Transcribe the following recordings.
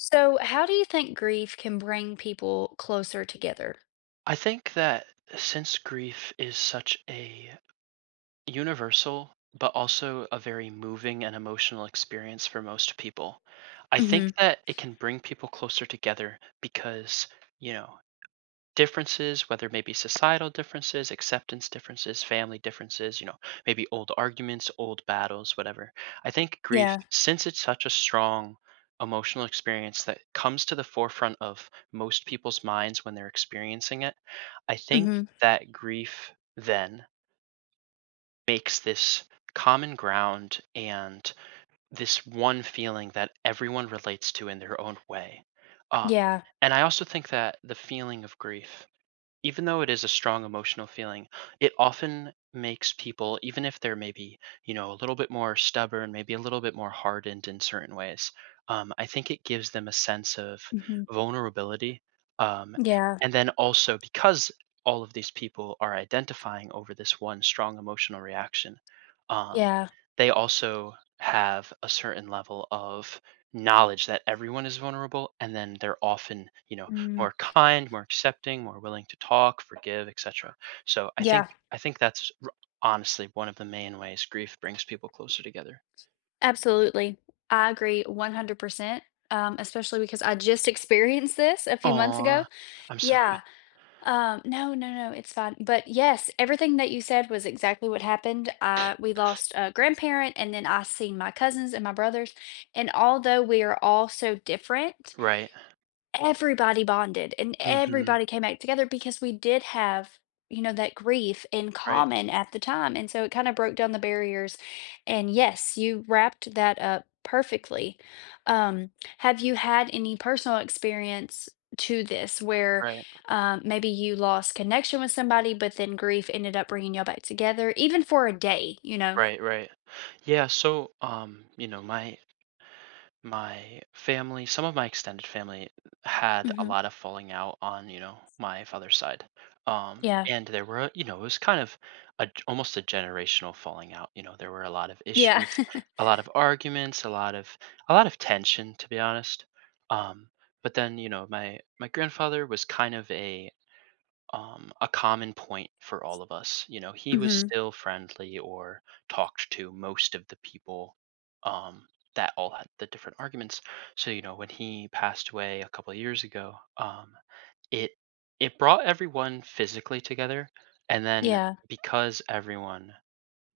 So, how do you think grief can bring people closer together? I think that since grief is such a universal but also a very moving and emotional experience for most people, I Mm-hmm. think that it can bring people closer together because, you know, differences, whether maybe societal differences, acceptance differences, family differences, maybe old arguments, old battles, whatever. I think grief, Yeah. since it's such a strong emotional experience that comes to the forefront of most people's minds when they're experiencing it, I think Mm-hmm. that grief then makes this common ground and this one feeling that everyone relates to in their own way. Um, Yeah. and I also think that the feeling of grief, even though it is a strong emotional feeling, it often makes people, even if they're maybe, a little bit more stubborn, maybe a little bit more hardened in certain ways. I think it gives them a sense of Mm-hmm. vulnerability. Um, Yeah. and then also, because all of these people are identifying over this one strong emotional reaction, um, Yeah. they also have a certain level of knowledge that everyone is vulnerable, and then they're often Mm. more kind, more accepting, more willing to talk, forgive, etc. So I think Yeah. I think that's r- honestly one of the main ways grief brings people closer together. Absolutely. I agree 100%, especially because I just experienced this a few months ago. Aw, I'm Yeah. sorry. No, no, no, it's fine. But yes, everything that you said was exactly what happened. We lost a grandparent, and then I seen my cousins and my brothers. And although we are all so different, Right. everybody bonded and mm hmm everybody came back together because we did have that grief in Right. common at the time, and so it kind of broke down the barriers, and yes, you wrapped that up perfectly. Um have you had any personal experience to this where, Right. Maybe you lost connection with somebody but then grief ended up bringing y'all back together even for a day. Right. Right. Yeah. So, you know, My family some of my extended family had a Hmm. lot of falling out on, you know, my father's side. Yeah. And there were, you know, it was kind of a almost a generational falling out. You know, there were a lot of Yeah. issues, a lot of arguments, a lot of tension, to be honest. um, but then, you know, my grandfather was kind of a common point for all of us. You know, he was Hmm. still friendly or talked to most of the people um, that all had the different arguments. So, you know, when he passed away a couple of years ago, it it brought everyone physically together, and then Yeah. because everyone,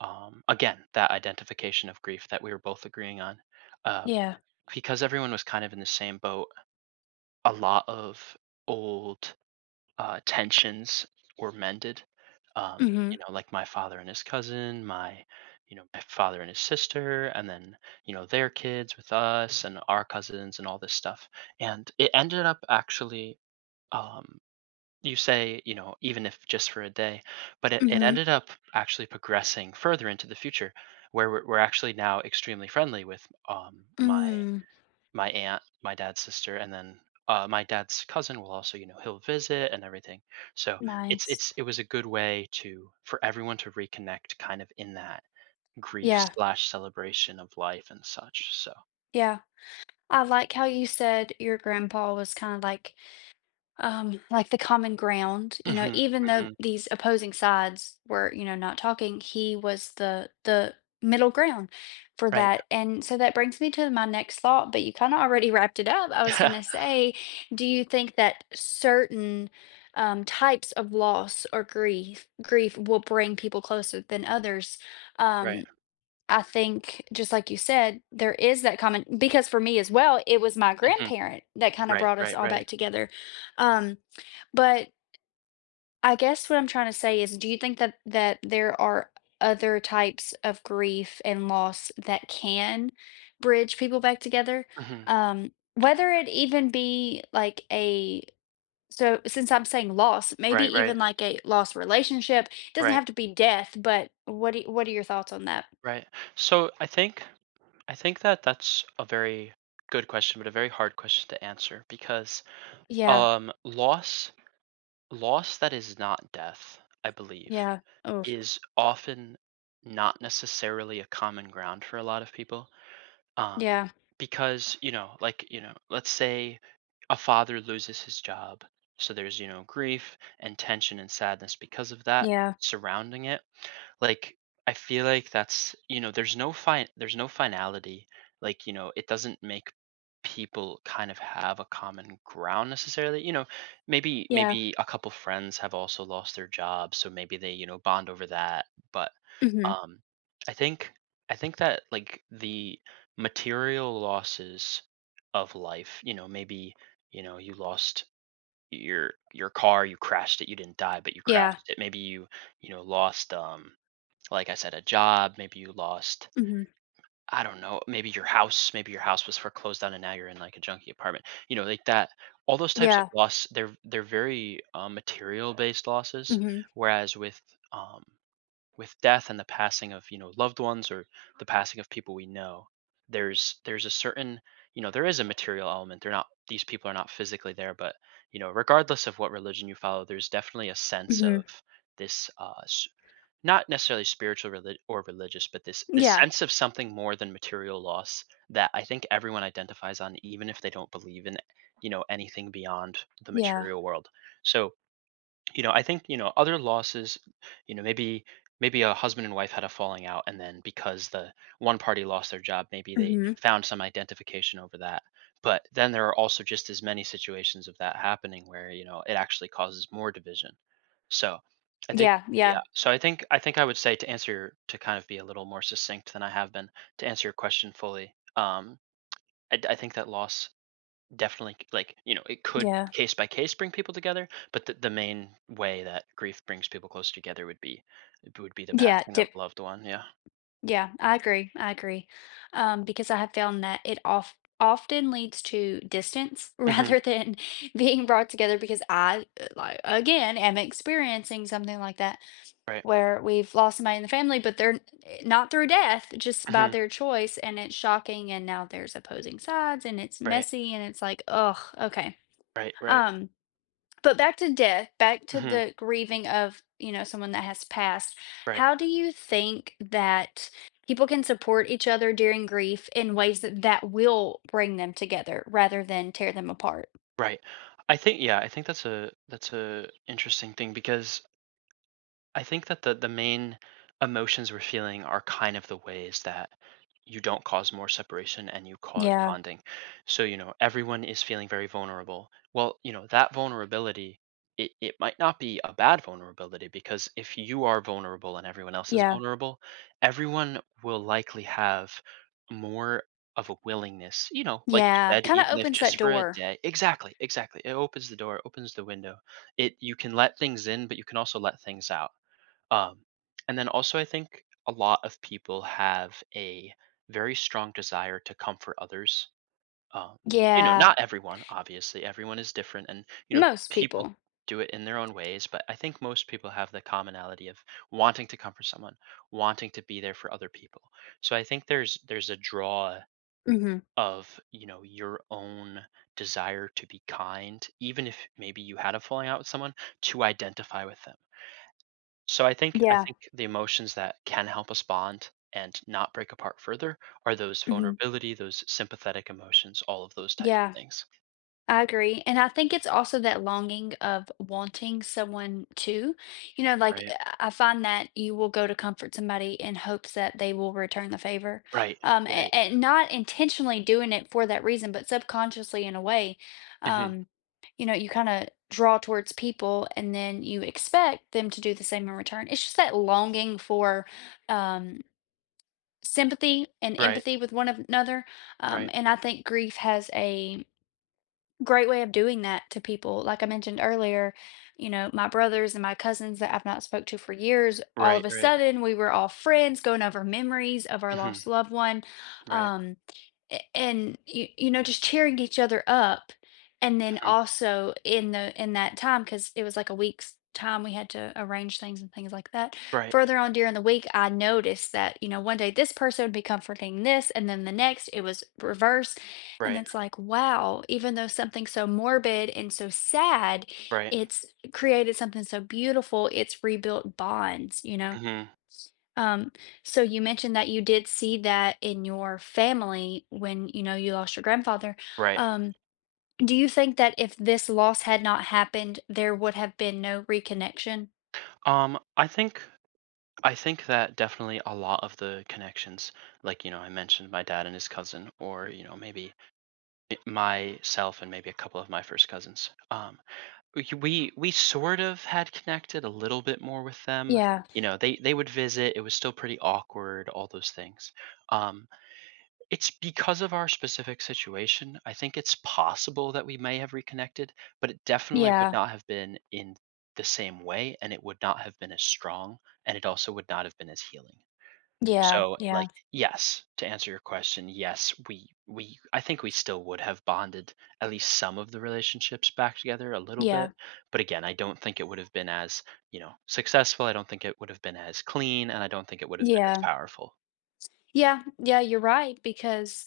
again, that identification of grief that we were both agreeing on. Um, Yeah. because everyone was kind of in the same boat, a lot of old tensions were mended. Um, Hmm. you know, like my father and his cousin, my you know, my father and his sister, and then, you know, their kids with us and our cousins and all this stuff. And it ended up actually, um, you say, you know, even if just for a day, but it Hmm. ended up actually progressing further into the future, where we're actually now extremely friendly with, Mm. my aunt, my dad's sister, and then, my dad's cousin will also, you know, he'll visit and everything. So it's Nice. it's it was a good way to for everyone to reconnect, kind of in that grief Yeah, slash celebration of life and such. So, yeah. I like how you said your grandpa was kinda like the common ground, hmm. even though Hmm. these opposing sides were, not talking, he was the middle ground for Right. that, and so that brings me to my next thought, but you kinda already wrapped it up. I was gonna say, do you think that certain, types of loss or grief will bring people closer than others? Right. Um I think, just like you said, there is that common because for me as well, it was my Hmm. grandparent that kinda Right. brought us Right. all Right. back together, um, but I guess what I'm trying to say is, do you think that there are other types of grief and loss that can bridge people back together? Hmm. Whether it even be like a... Since I'm saying loss, maybe Right. Right. even like a lost relationship, it doesn't Right. have to be death, but what are your thoughts on that? Right. So I think that that's a very good question, but a very hard question to answer because, Yeah. um loss loss that is not death, I believe, Yeah. Oof. is often not necessarily a common ground for a lot of people. Um, Yeah. because, you know, like, you know, let's say a father loses his job. So there's, you know, grief and tension and sadness because of that Yeah. surrounding it. Like, I feel like that's, you know, there's no finality. Like, you know, it doesn't make people kind of have a common ground necessarily. You know, Yeah. maybe a couple friends have also lost their jobs, so maybe they, you know, bond over that. But Mhm. um I think that like the material losses of life, you know, maybe, you know, you lost your car, you crashed it, you didn't die, but you Yeah. crashed it. Maybe you, you know, lost like I said, a job, maybe you lost, Mhm. I don't know, maybe your house was foreclosed on and now you're in like a junky apartment. You know, like that, all those types of Yeah. loss, they're very material based losses, Mhm. whereas um with death and the passing of, you know, loved ones or the passing of people we know, there's a certain, you know, there is a material element. They're not, these people are not physically there, but, you know, regardless of what religion you follow, there's definitely a sense of Mhm. this not necessarily spiritual, or religious, but this Yeah. sense of something more than material loss that I think everyone identifies on, even if they don't believe in, you know, anything beyond the Yeah. material world. So, you know, I think, you know, other losses, you know, maybe, a husband and wife had a falling out, and then because the one party lost their job, maybe they Mhm. found some identification over that. But then there are also just as many situations of that happening where, you know, it actually causes more division. So I think, Yeah. Yeah. yeah, so I think, I would say, to kind of be a little more succinct than I have been, to answer your question fully, I think that loss definitely, like, you know, it could, Yeah. case by case, bring people together, but the main way that grief brings people closer together would be, the Yeah. passing Di of a loved one, yeah. Yeah. I agree. I agree. Because I have found that it off often leads to distance Hmm. rather than being brought together because I, like, again, am experiencing something like that. Right. Where we've lost somebody in the family, but they're not through death, just by Hmm. their choice, and it's shocking, and now there's opposing sides, and it's Right. messy, and it's like, oh, okay. Right. Right. Um, but back to death, back to Hmm. the grieving of, someone that has passed. Right. How do you think that people can support each other during grief in ways that will bring them together rather than tear them apart? Right. I think, yeah, I think that's a interesting thing because I think that the main emotions we're feeling are kind of the ways that you don't cause more separation and you cause Yeah, bonding. So, you know, everyone is feeling very vulnerable. Well, you know, that vulnerability, it might not be a bad vulnerability, because if you are vulnerable and everyone else is yeah, vulnerable, everyone will likely have more of a willingness, you know, like you yeah. said, Kind of even if opens that just for a door. day. Exactly, exactly. It opens the door, opens the window. It, you can let things in, but you can also let things out. um, and then also, I think a lot of people have a very strong desire to comfort others. Um, you know, Yeah, not everyone, obviously, everyone is different, and you know, most people people. do it in their own ways. But I think most people have the commonality of wanting to comfort someone, wanting to be there for other people. So I think there's a draw Hmm. of, you know, your own desire to be kind, even if maybe you had a falling out with someone, to identify with them. So I think Yeah. The emotions that can help us bond and not break apart further are those Mhm. vulnerability, those sympathetic emotions, all of those type of Yeah, things. I agree. And I think it's also that longing of wanting someone to, like Right. I find that you will go to comfort somebody in hopes that they will return the favor. Right. Um, and, Right. and not intentionally doing it for that reason, but subconsciously in a way, Hmm. um, you kind of draw towards people and then you expect them to do the same in return. It's just that longing for um, sympathy and Right. empathy with one another. Um, Right. and I think grief has a great way of doing that to people. Like I mentioned earlier, my brothers and my cousins that I've not spoke to for years, all Right. of a Right. sudden we were all friends going over memories of our Hmm. lost loved one. Right. Um, and you, just cheering each other up. And then Hmm. also in that time, because it was like a week's time we had to arrange things and things like that. Right. Further on during the week, I noticed that, one day this person would be comforting this, and then the next it was reversed, and Right. it's like, wow, even though something so morbid and so sad, Right. it's created something so beautiful. It's rebuilt bonds, you know? Hmm. Um, so you mentioned that you did see that in your family when, you lost your grandfather. Right. Um, do you think that if this loss had not happened, there would have been no reconnection? I think that definitely a lot of the connections, like, you know, I mentioned my dad and his cousin, or, you know, maybe myself and maybe a couple of my first cousins. We sort of had connected a little bit more with them. Yeah, You know, they would visit. It was still pretty awkward. All those things. Um, it's because of our specific situation. I think it's possible that we may have reconnected, but it definitely would yeah, not have been in the same way, and it would not have been as strong, and it also would not have been as healing. yeah, So, yeah, like, yes, to answer your question, yes, we, I think, we still would have bonded at least some of the relationships back together a little yeah, bit, but again, I don't think it would have been as, you know, successful. I don't think it would have been as clean, and I don't think it would have been as yeah, powerful. yeah, yeah, you're right because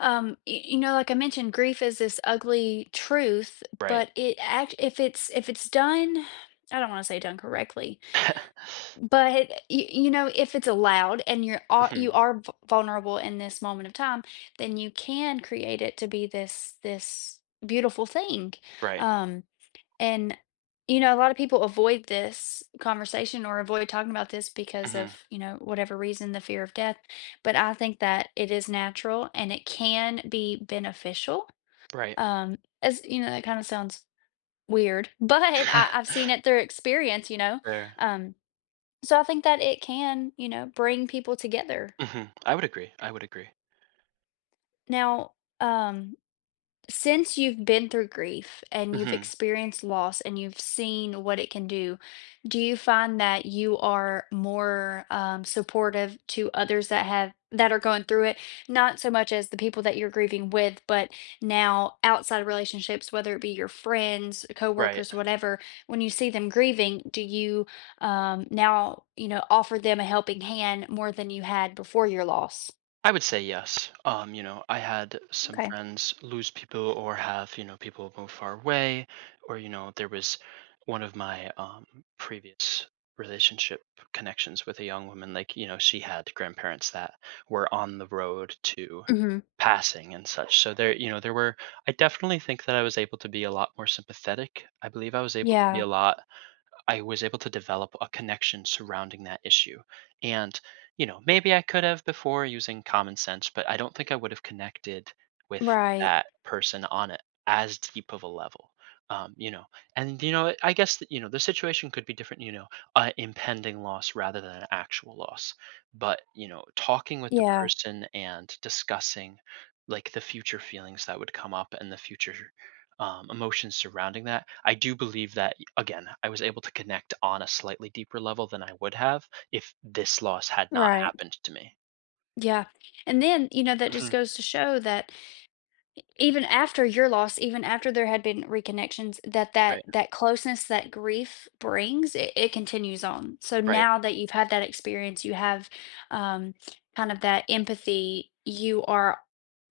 Like I mentioned, grief is this ugly truth, Right. but it act if it's done. I don't want to say done correctly, but you, if it's allowed and you Mhm. are vulnerable in this moment of time, then you can create it to be this beautiful thing. Right. Um, and, a lot of people avoid this conversation or avoid talking about this because of, Mhm. Whatever reason, the fear of death. But I think that it is natural and it can be beneficial. Right. As you know, that kind of sounds weird, but I've seen it through experience. There. Um, so I think that it can, bring people together. Mhm. I would agree. I would agree. Now, um, since you've been through grief and you've Mhm. experienced loss and you've seen what it can do, do you find that you are more supportive to others that are going through it? Not so much as the people that you're grieving with, but now outside relationships, whether it be your friends, Right. coworkers, whatever. When you see them grieving, do you, now offer them a helping hand more than you had before your loss? I would say yes. You know, I had some Okay. friends lose people or have, you know, people move far away, or, you know, there was one of my previous relationship connections with a young woman. Like, you know, she had grandparents that were on the road to Hmm. passing and such. So there, you know, there were, I definitely think that I was able to be a lot more sympathetic. I believe I was able to be Yeah. a lot, I was able to develop a connection surrounding that issue. And, you know, maybe I could have before using common sense, but I don't think I would have connected with Right. that person on it as deep of a level. You know, and you know, I guess that, you know, the situation could be different. You know, impending loss rather than an actual loss, but, you know, talking with the Yeah. person and discussing like the future feelings that would come up and the future, emotions surrounding that. I do believe that, again, I was able to connect on a slightly deeper level than I would have if this loss had not Right. happened to me. Yeah. And then, that just Mhm. goes to show that, even after your loss, even after there had been reconnections, that that Right, that closeness that grief brings, it continues on. So right, now that you've had that experience, you have um, kind of that empathy. You are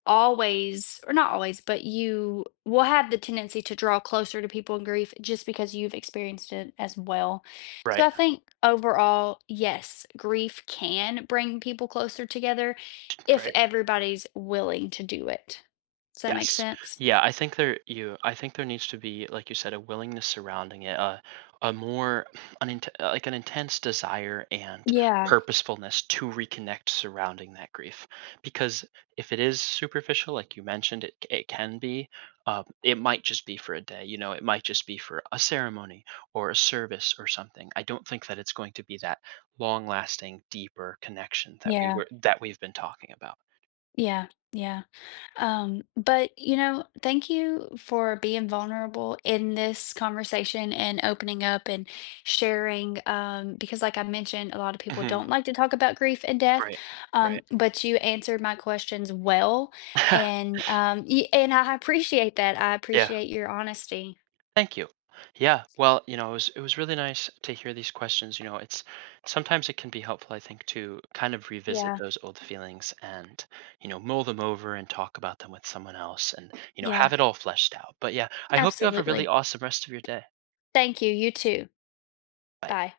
always, or not always, but you will have the tendency to draw closer to people in grief just because you've experienced it as well. So right, I think overall, yes, grief can bring people closer together if right. everybody's willing to do it. Does that make Yes. sense? Yeah, I think there you I think there needs to be, like you said, a willingness surrounding it, a more an int like an intense desire and Yeah, purposefulness to reconnect surrounding that grief. Because if it is superficial, like you mentioned, it can be, it might just be for a day, you know, it might just be for a ceremony or a service or something. I don't think that it's going to be that long-lasting, deeper connection that we yeah, were that we've been talking about. yeah, yeah. But thank you for being vulnerable in this conversation and opening up and sharing. Because like I mentioned, a lot of people Mhm. don't like to talk about grief and death. Right. Right. But you answered my questions well, and I appreciate that. I Yeah. appreciate your honesty. Thank you. Yeah, well, you know, it was really nice to hear these questions. You know, it's sometimes it can be helpful, I think, to kind of revisit Yeah, those old feelings, and, you know, mull them over and talk about them with someone else, and, you know, yeah, have it all fleshed out. But yeah, I hope you have a really absolutely. awesome rest of your day. Thank you. You too. Bye. Bye.